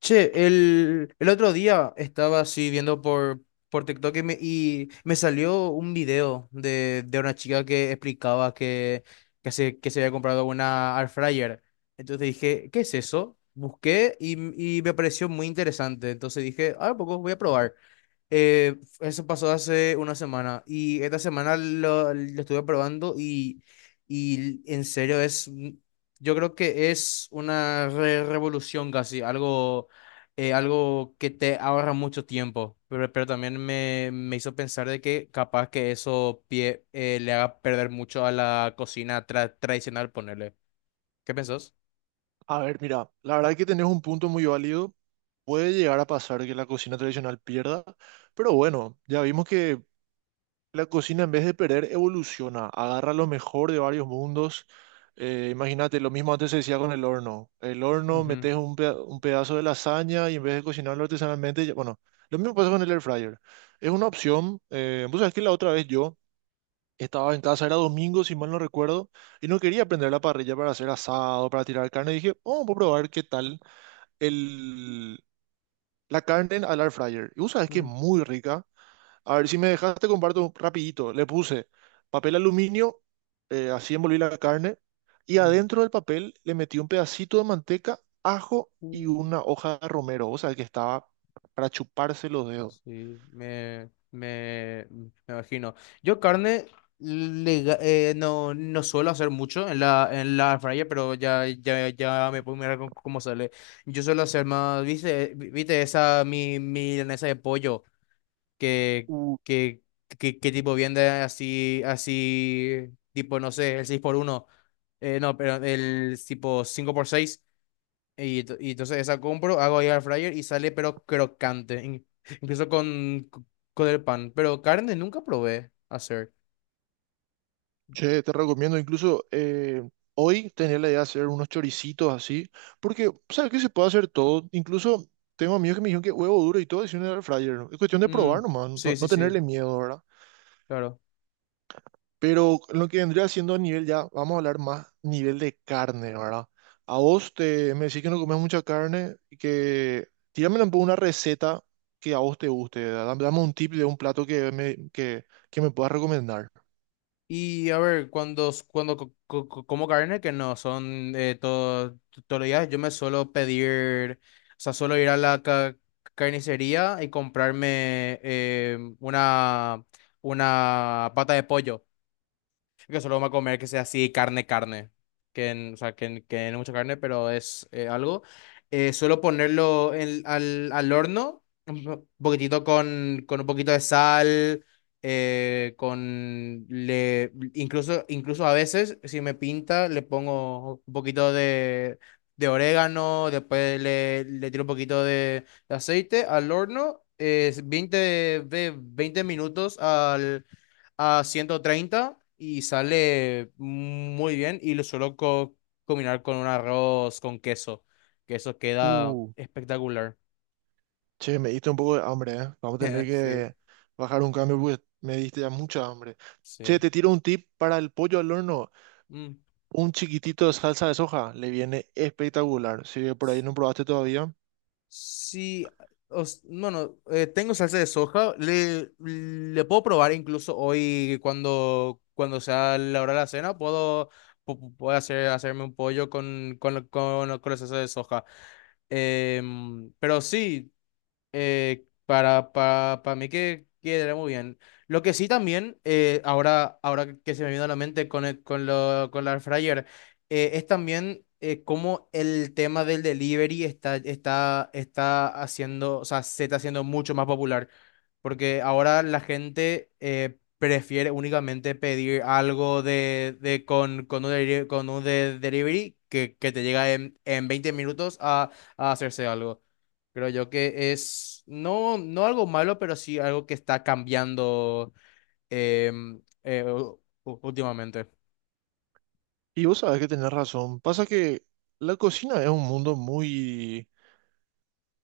Che, el otro día estaba así viendo por TikTok y me salió un video de una chica que explicaba que se había comprado una air fryer. Entonces dije, ¿qué es eso? Busqué y me pareció muy interesante. Entonces dije, ah, poco voy a probar. Eso pasó hace una semana y esta semana lo estuve probando y en serio es, yo creo que es una revolución casi, algo, algo que te ahorra mucho tiempo, pero también me hizo pensar de que capaz que eso le haga perder mucho a la cocina tradicional, ponerle. ¿Qué pensás? A ver, mira, la verdad que tenés un punto muy válido. Puede llegar a pasar que la cocina tradicional pierda, pero bueno, ya vimos que la cocina en vez de perder evoluciona, agarra lo mejor de varios mundos. Imagínate, lo mismo antes se decía con el horno. El horno Ujú. metes un pedazo de lasaña y en vez de cocinarlo artesanalmente, bueno, lo mismo pasa con el air fryer. Es una opción. Vos sabés que la otra vez yo estaba en casa, era domingo, si mal no recuerdo, y no quería prender la parrilla para hacer asado, para tirar carne. Y dije, oh, voy a probar qué tal el, la carne al air fryer. Y vos sabés que es Mm. muy rica. A ver, si me dejaste, te comparto rapidito. Le puse papel aluminio, así envolví la carne, y Mm. adentro del papel le metí un pedacito de manteca, ajo y uh, una hoja de romero. Vos sabés que estaba para chuparse los dedos. Sí, me imagino. Yo carne no, no suelo hacer mucho en la air fryer, pero ya me puedo mirar cómo sale. Yo suelo hacer más, viste, viste esa mi milanesa de pollo que, que, que tipo vende así, así, tipo, no sé, el 6 por 1, no, pero el tipo 5 por 6, y entonces esa compro, hago ahí al fryer y sale pero crocante, incluso con el pan, pero carne nunca probé hacer. Che, te recomiendo incluso hoy tenía la idea de hacer unos choricitos así, porque sabes que se puede hacer todo. Incluso tengo amigos que me dijeron que huevo duro y todo es un air fryer. ¿No? Es cuestión de Mm. probar nomás, no, Sí, sí, no sí, tenerle miedo, ¿verdad? claro. Pero lo que vendría siendo a nivel ya, vamos a hablar más nivel de carne, ¿verdad? Me decís que no comes mucha carne y que tírame un poco una receta que a vos te guste, ¿verdad? Dame un tip de un plato que me puedas recomendar. Y a ver, cuando como carne, que no son, todos los días, yo me suelo pedir, o sea, suelo ir a la carnicería y comprarme, una pata de pollo. Que solo vamos a comer que sea así carne, carne. O sea, que no mucha carne, pero es, algo. Suelo ponerlo al horno, un poquitito con un poquito de sal, incluso, incluso a veces, si me pinta, le pongo un poquito de orégano, después le tiro un poquito de aceite al horno, es 20 minutos al a 130 y sale muy bien y lo suelo combinar con un arroz con queso, que eso queda Uh. espectacular. Che, me diste un poco de hambre, ¿eh? Vamos a tener Sí, que bajar un cambio porque me diste ya mucha hambre. Che, sí. te tiro un tip para el pollo al horno. Mm. Un chiquitito de salsa de soja le viene espectacular. Si por ahí no probaste todavía. Sí, bueno, tengo salsa de soja, le puedo probar incluso hoy, cuando sea la hora de la cena, puedo hacerme un pollo con la salsa de soja. Pero sí, para mí que quedaría muy bien. Lo que sí también, ahora que se me vino a la mente con, el- con, lo, con la air fryer, es también, cómo el tema del delivery está haciendo, o sea, se está haciendo mucho más popular. Porque ahora la gente, prefiere únicamente pedir algo de con un, deli- con un de- delivery que te llega en 20 minutos, a hacerse algo. Creo yo que es, no algo malo, pero sí algo que está cambiando, últimamente. Y vos sabés que tenés razón. Pasa que la cocina es un mundo muy,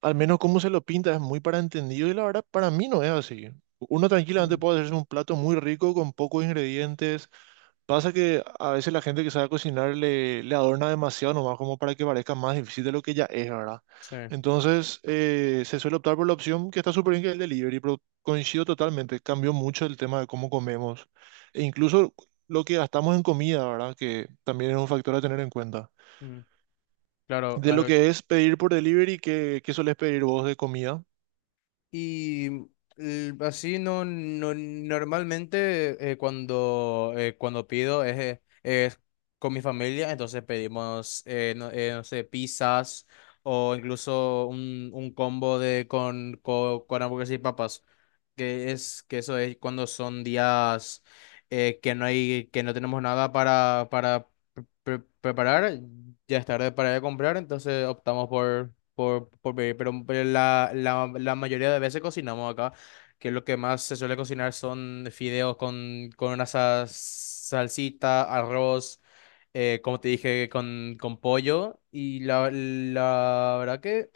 al menos como se lo pinta, es muy para entendido y la verdad para mí no es así. Uno tranquilamente Mm. puede hacerse un plato muy rico con pocos ingredientes. Pasa que a veces la gente que sabe cocinar le adorna demasiado nomás como para que parezca más difícil de lo que ya es, ¿verdad? Sí. Entonces se suele optar por la opción que está súper bien que es el delivery, pero coincido totalmente, cambió mucho el tema de cómo comemos e incluso lo que gastamos en comida, ¿verdad? Que también es un factor a tener en cuenta. Mm. Claro, De lo ah, que es pedir por delivery, ¿qué solés pedir vos de comida? y así, no normalmente, cuando pido es con mi familia, entonces pedimos, no, no sé, pizzas o incluso un combo de con, co- con, hamburguesas y papas, que es que eso es cuando son días, que no hay, que no tenemos nada para preparar, ya es tarde para ir a comprar, entonces optamos por pedir. Pero la mayoría de veces cocinamos acá, que lo que más se suele cocinar son fideos con una salsita, arroz, como te dije, con pollo. Y la verdad que,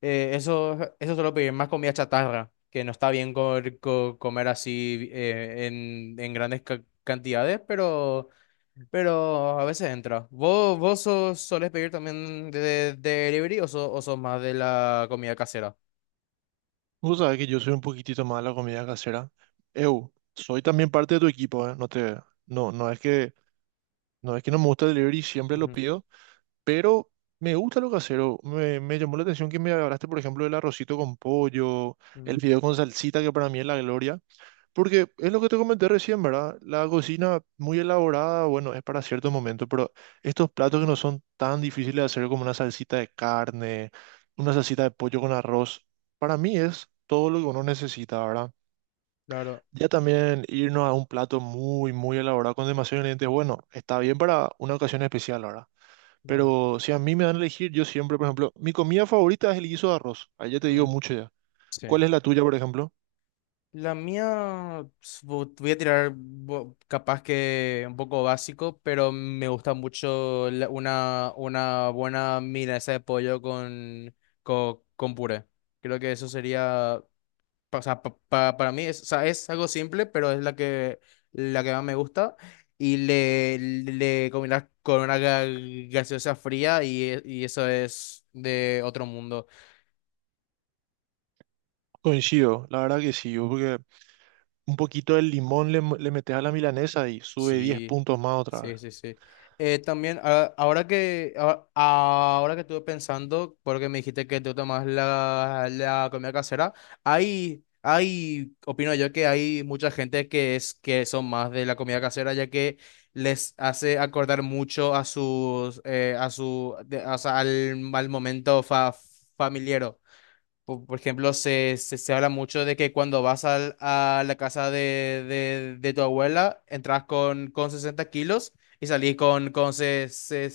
eso suelo pedir, más comida chatarra, que no está bien comer así, en grandes cantidades, pero, a veces entra. Solés pedir también de delivery, o sos más de la comida casera? Vos sabés que yo soy un poquitito más de la comida casera. Eu, soy también parte de tu equipo, ¿eh? No es que... No es que no me gusta el delivery, siempre lo Ujú. pido, pero me gusta lo casero. Me llamó la atención que me hablaste, por ejemplo, del arrocito con pollo, el Ujú. fideo con salsita, que para mí es la gloria, porque es lo que te comenté recién, ¿verdad? La cocina muy elaborada, bueno, es para ciertos momentos, pero estos platos que no son tan difíciles de hacer como una salsita de carne, una salsita de pollo con arroz, para mí es todo lo que uno necesita, ¿verdad? Claro, Ya también irnos a un plato muy, muy elaborado con demasiados ingredientes, bueno, está bien para una ocasión especial ahora. claro. Pero si a mí me dan a elegir, yo siempre, por ejemplo, mi comida favorita es el guiso de arroz. Ahí ya te digo Mm. mucho ya. Sí. ¿Cuál es la tuya, por ejemplo? La mía, voy a tirar, capaz que un poco básico, pero me gusta mucho, una buena milanesa de pollo con puré. Creo que eso sería, o sea, para mí es, o sea, es algo simple, pero es la que más me gusta. Y le combinas con una gaseosa fría y eso es de otro mundo. Coincido, la verdad que sí, yo porque un poquito de limón le metes a la milanesa y sube 10 Sí, puntos más otra vez. sí, sí, sí. También, ahora que estuve pensando, porque me dijiste que tú tomas la comida casera, opino yo que hay mucha gente que son más de la comida casera, ya que les hace acordar mucho a sus, a su, de- o sea, al momento, familiar. Por ejemplo, se habla mucho de que cuando vas a la casa de tu abuela, entras con 60 kilos y salís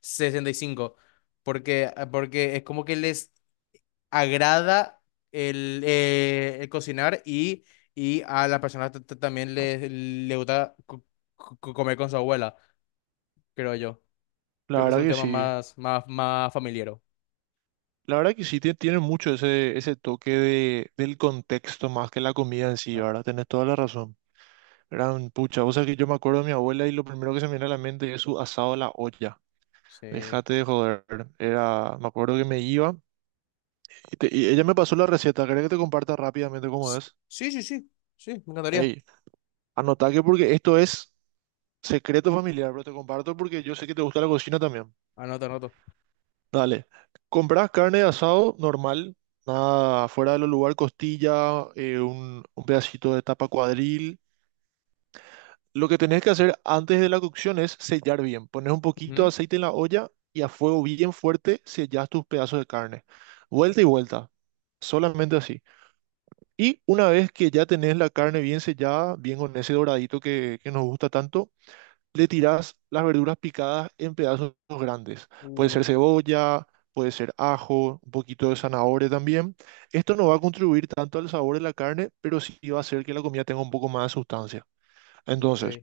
65. Porque, ah, porque es como que les agrada el cocinar, y a las personas también le gusta comer con su abuela, creo yo. Creo La que es verdad un que tema, sí. Más familiar. La verdad que sí, tiene mucho ese, ese toque de, del contexto más que la comida en sí, Claro. ahora tenés toda la razón. Gran pucha, o sea que yo me acuerdo de mi abuela y lo primero que se me viene a la mente es su asado a la olla. Sí. Déjate de joder. Era, me acuerdo que me iba y ella me pasó la receta. ¿Querés que te comparta rápidamente cómo Sí, es? sí, sí, sí, sí, me Ey, encantaría. anota que porque esto es secreto familiar, pero te comparto porque yo sé que te gusta la cocina también. Anoto, anoto. Dale. Comprás carne de asado normal, nada fuera de los lugar, costilla, un pedacito de tapa cuadril. Lo que tenés que hacer antes de la cocción es sellar bien. Pones un poquito de Ujú. aceite en la olla y a fuego bien fuerte sellas tus pedazos de carne. Vuelta y vuelta, solamente así. Y una vez que ya tenés la carne bien sellada, bien con ese doradito que nos gusta tanto, le tirás las verduras picadas en pedazos grandes. Puede ser Uh. cebolla, puede ser ajo, un poquito de zanahoria también. Esto no va a contribuir tanto al sabor de la carne, pero sí va a hacer que la comida tenga un poco más de sustancia. Ok. Entonces...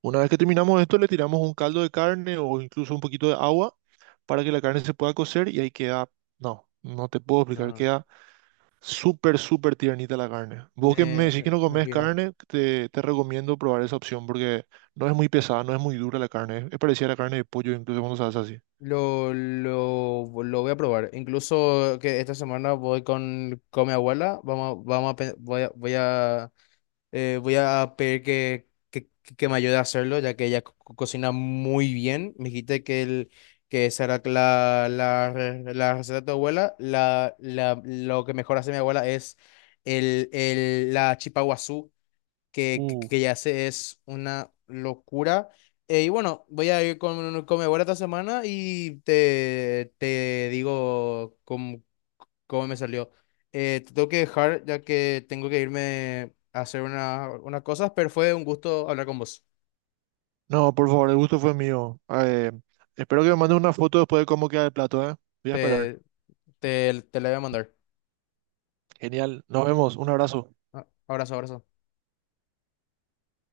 Una vez que terminamos esto, le tiramos un caldo de carne o incluso un poquito de agua para que la carne se pueda cocer y ahí queda, no, no te puedo explicar, No, queda súper, súper tiernita la carne. Vos que me decís que me no comes imagino. carne, te recomiendo probar esa opción porque no es muy pesada, no es muy dura la carne, es parecida a la carne de pollo incluso cuando se hace así. Lo voy a probar. Incluso que esta semana voy con mi abuela. Voy a pedir que me ayude a hacerlo, ya que ella cocina muy bien. Me dijiste que esa era la receta de tu abuela. Lo que mejor hace mi abuela es la chipa Uh, que ya se es una locura. Y bueno, voy a ir con mi abuela esta semana y te digo cómo me salió. Te tengo que dejar ya que tengo que irme a hacer unas cosas, pero fue un gusto hablar con vos. no, por favor, el gusto fue mío. Espero que me mandes una foto después de cómo queda el plato, ¿eh? Voy a esperar. Te, Te la voy a mandar. Genial, nos vemos, un abrazo. Ah. Abrazo, abrazo.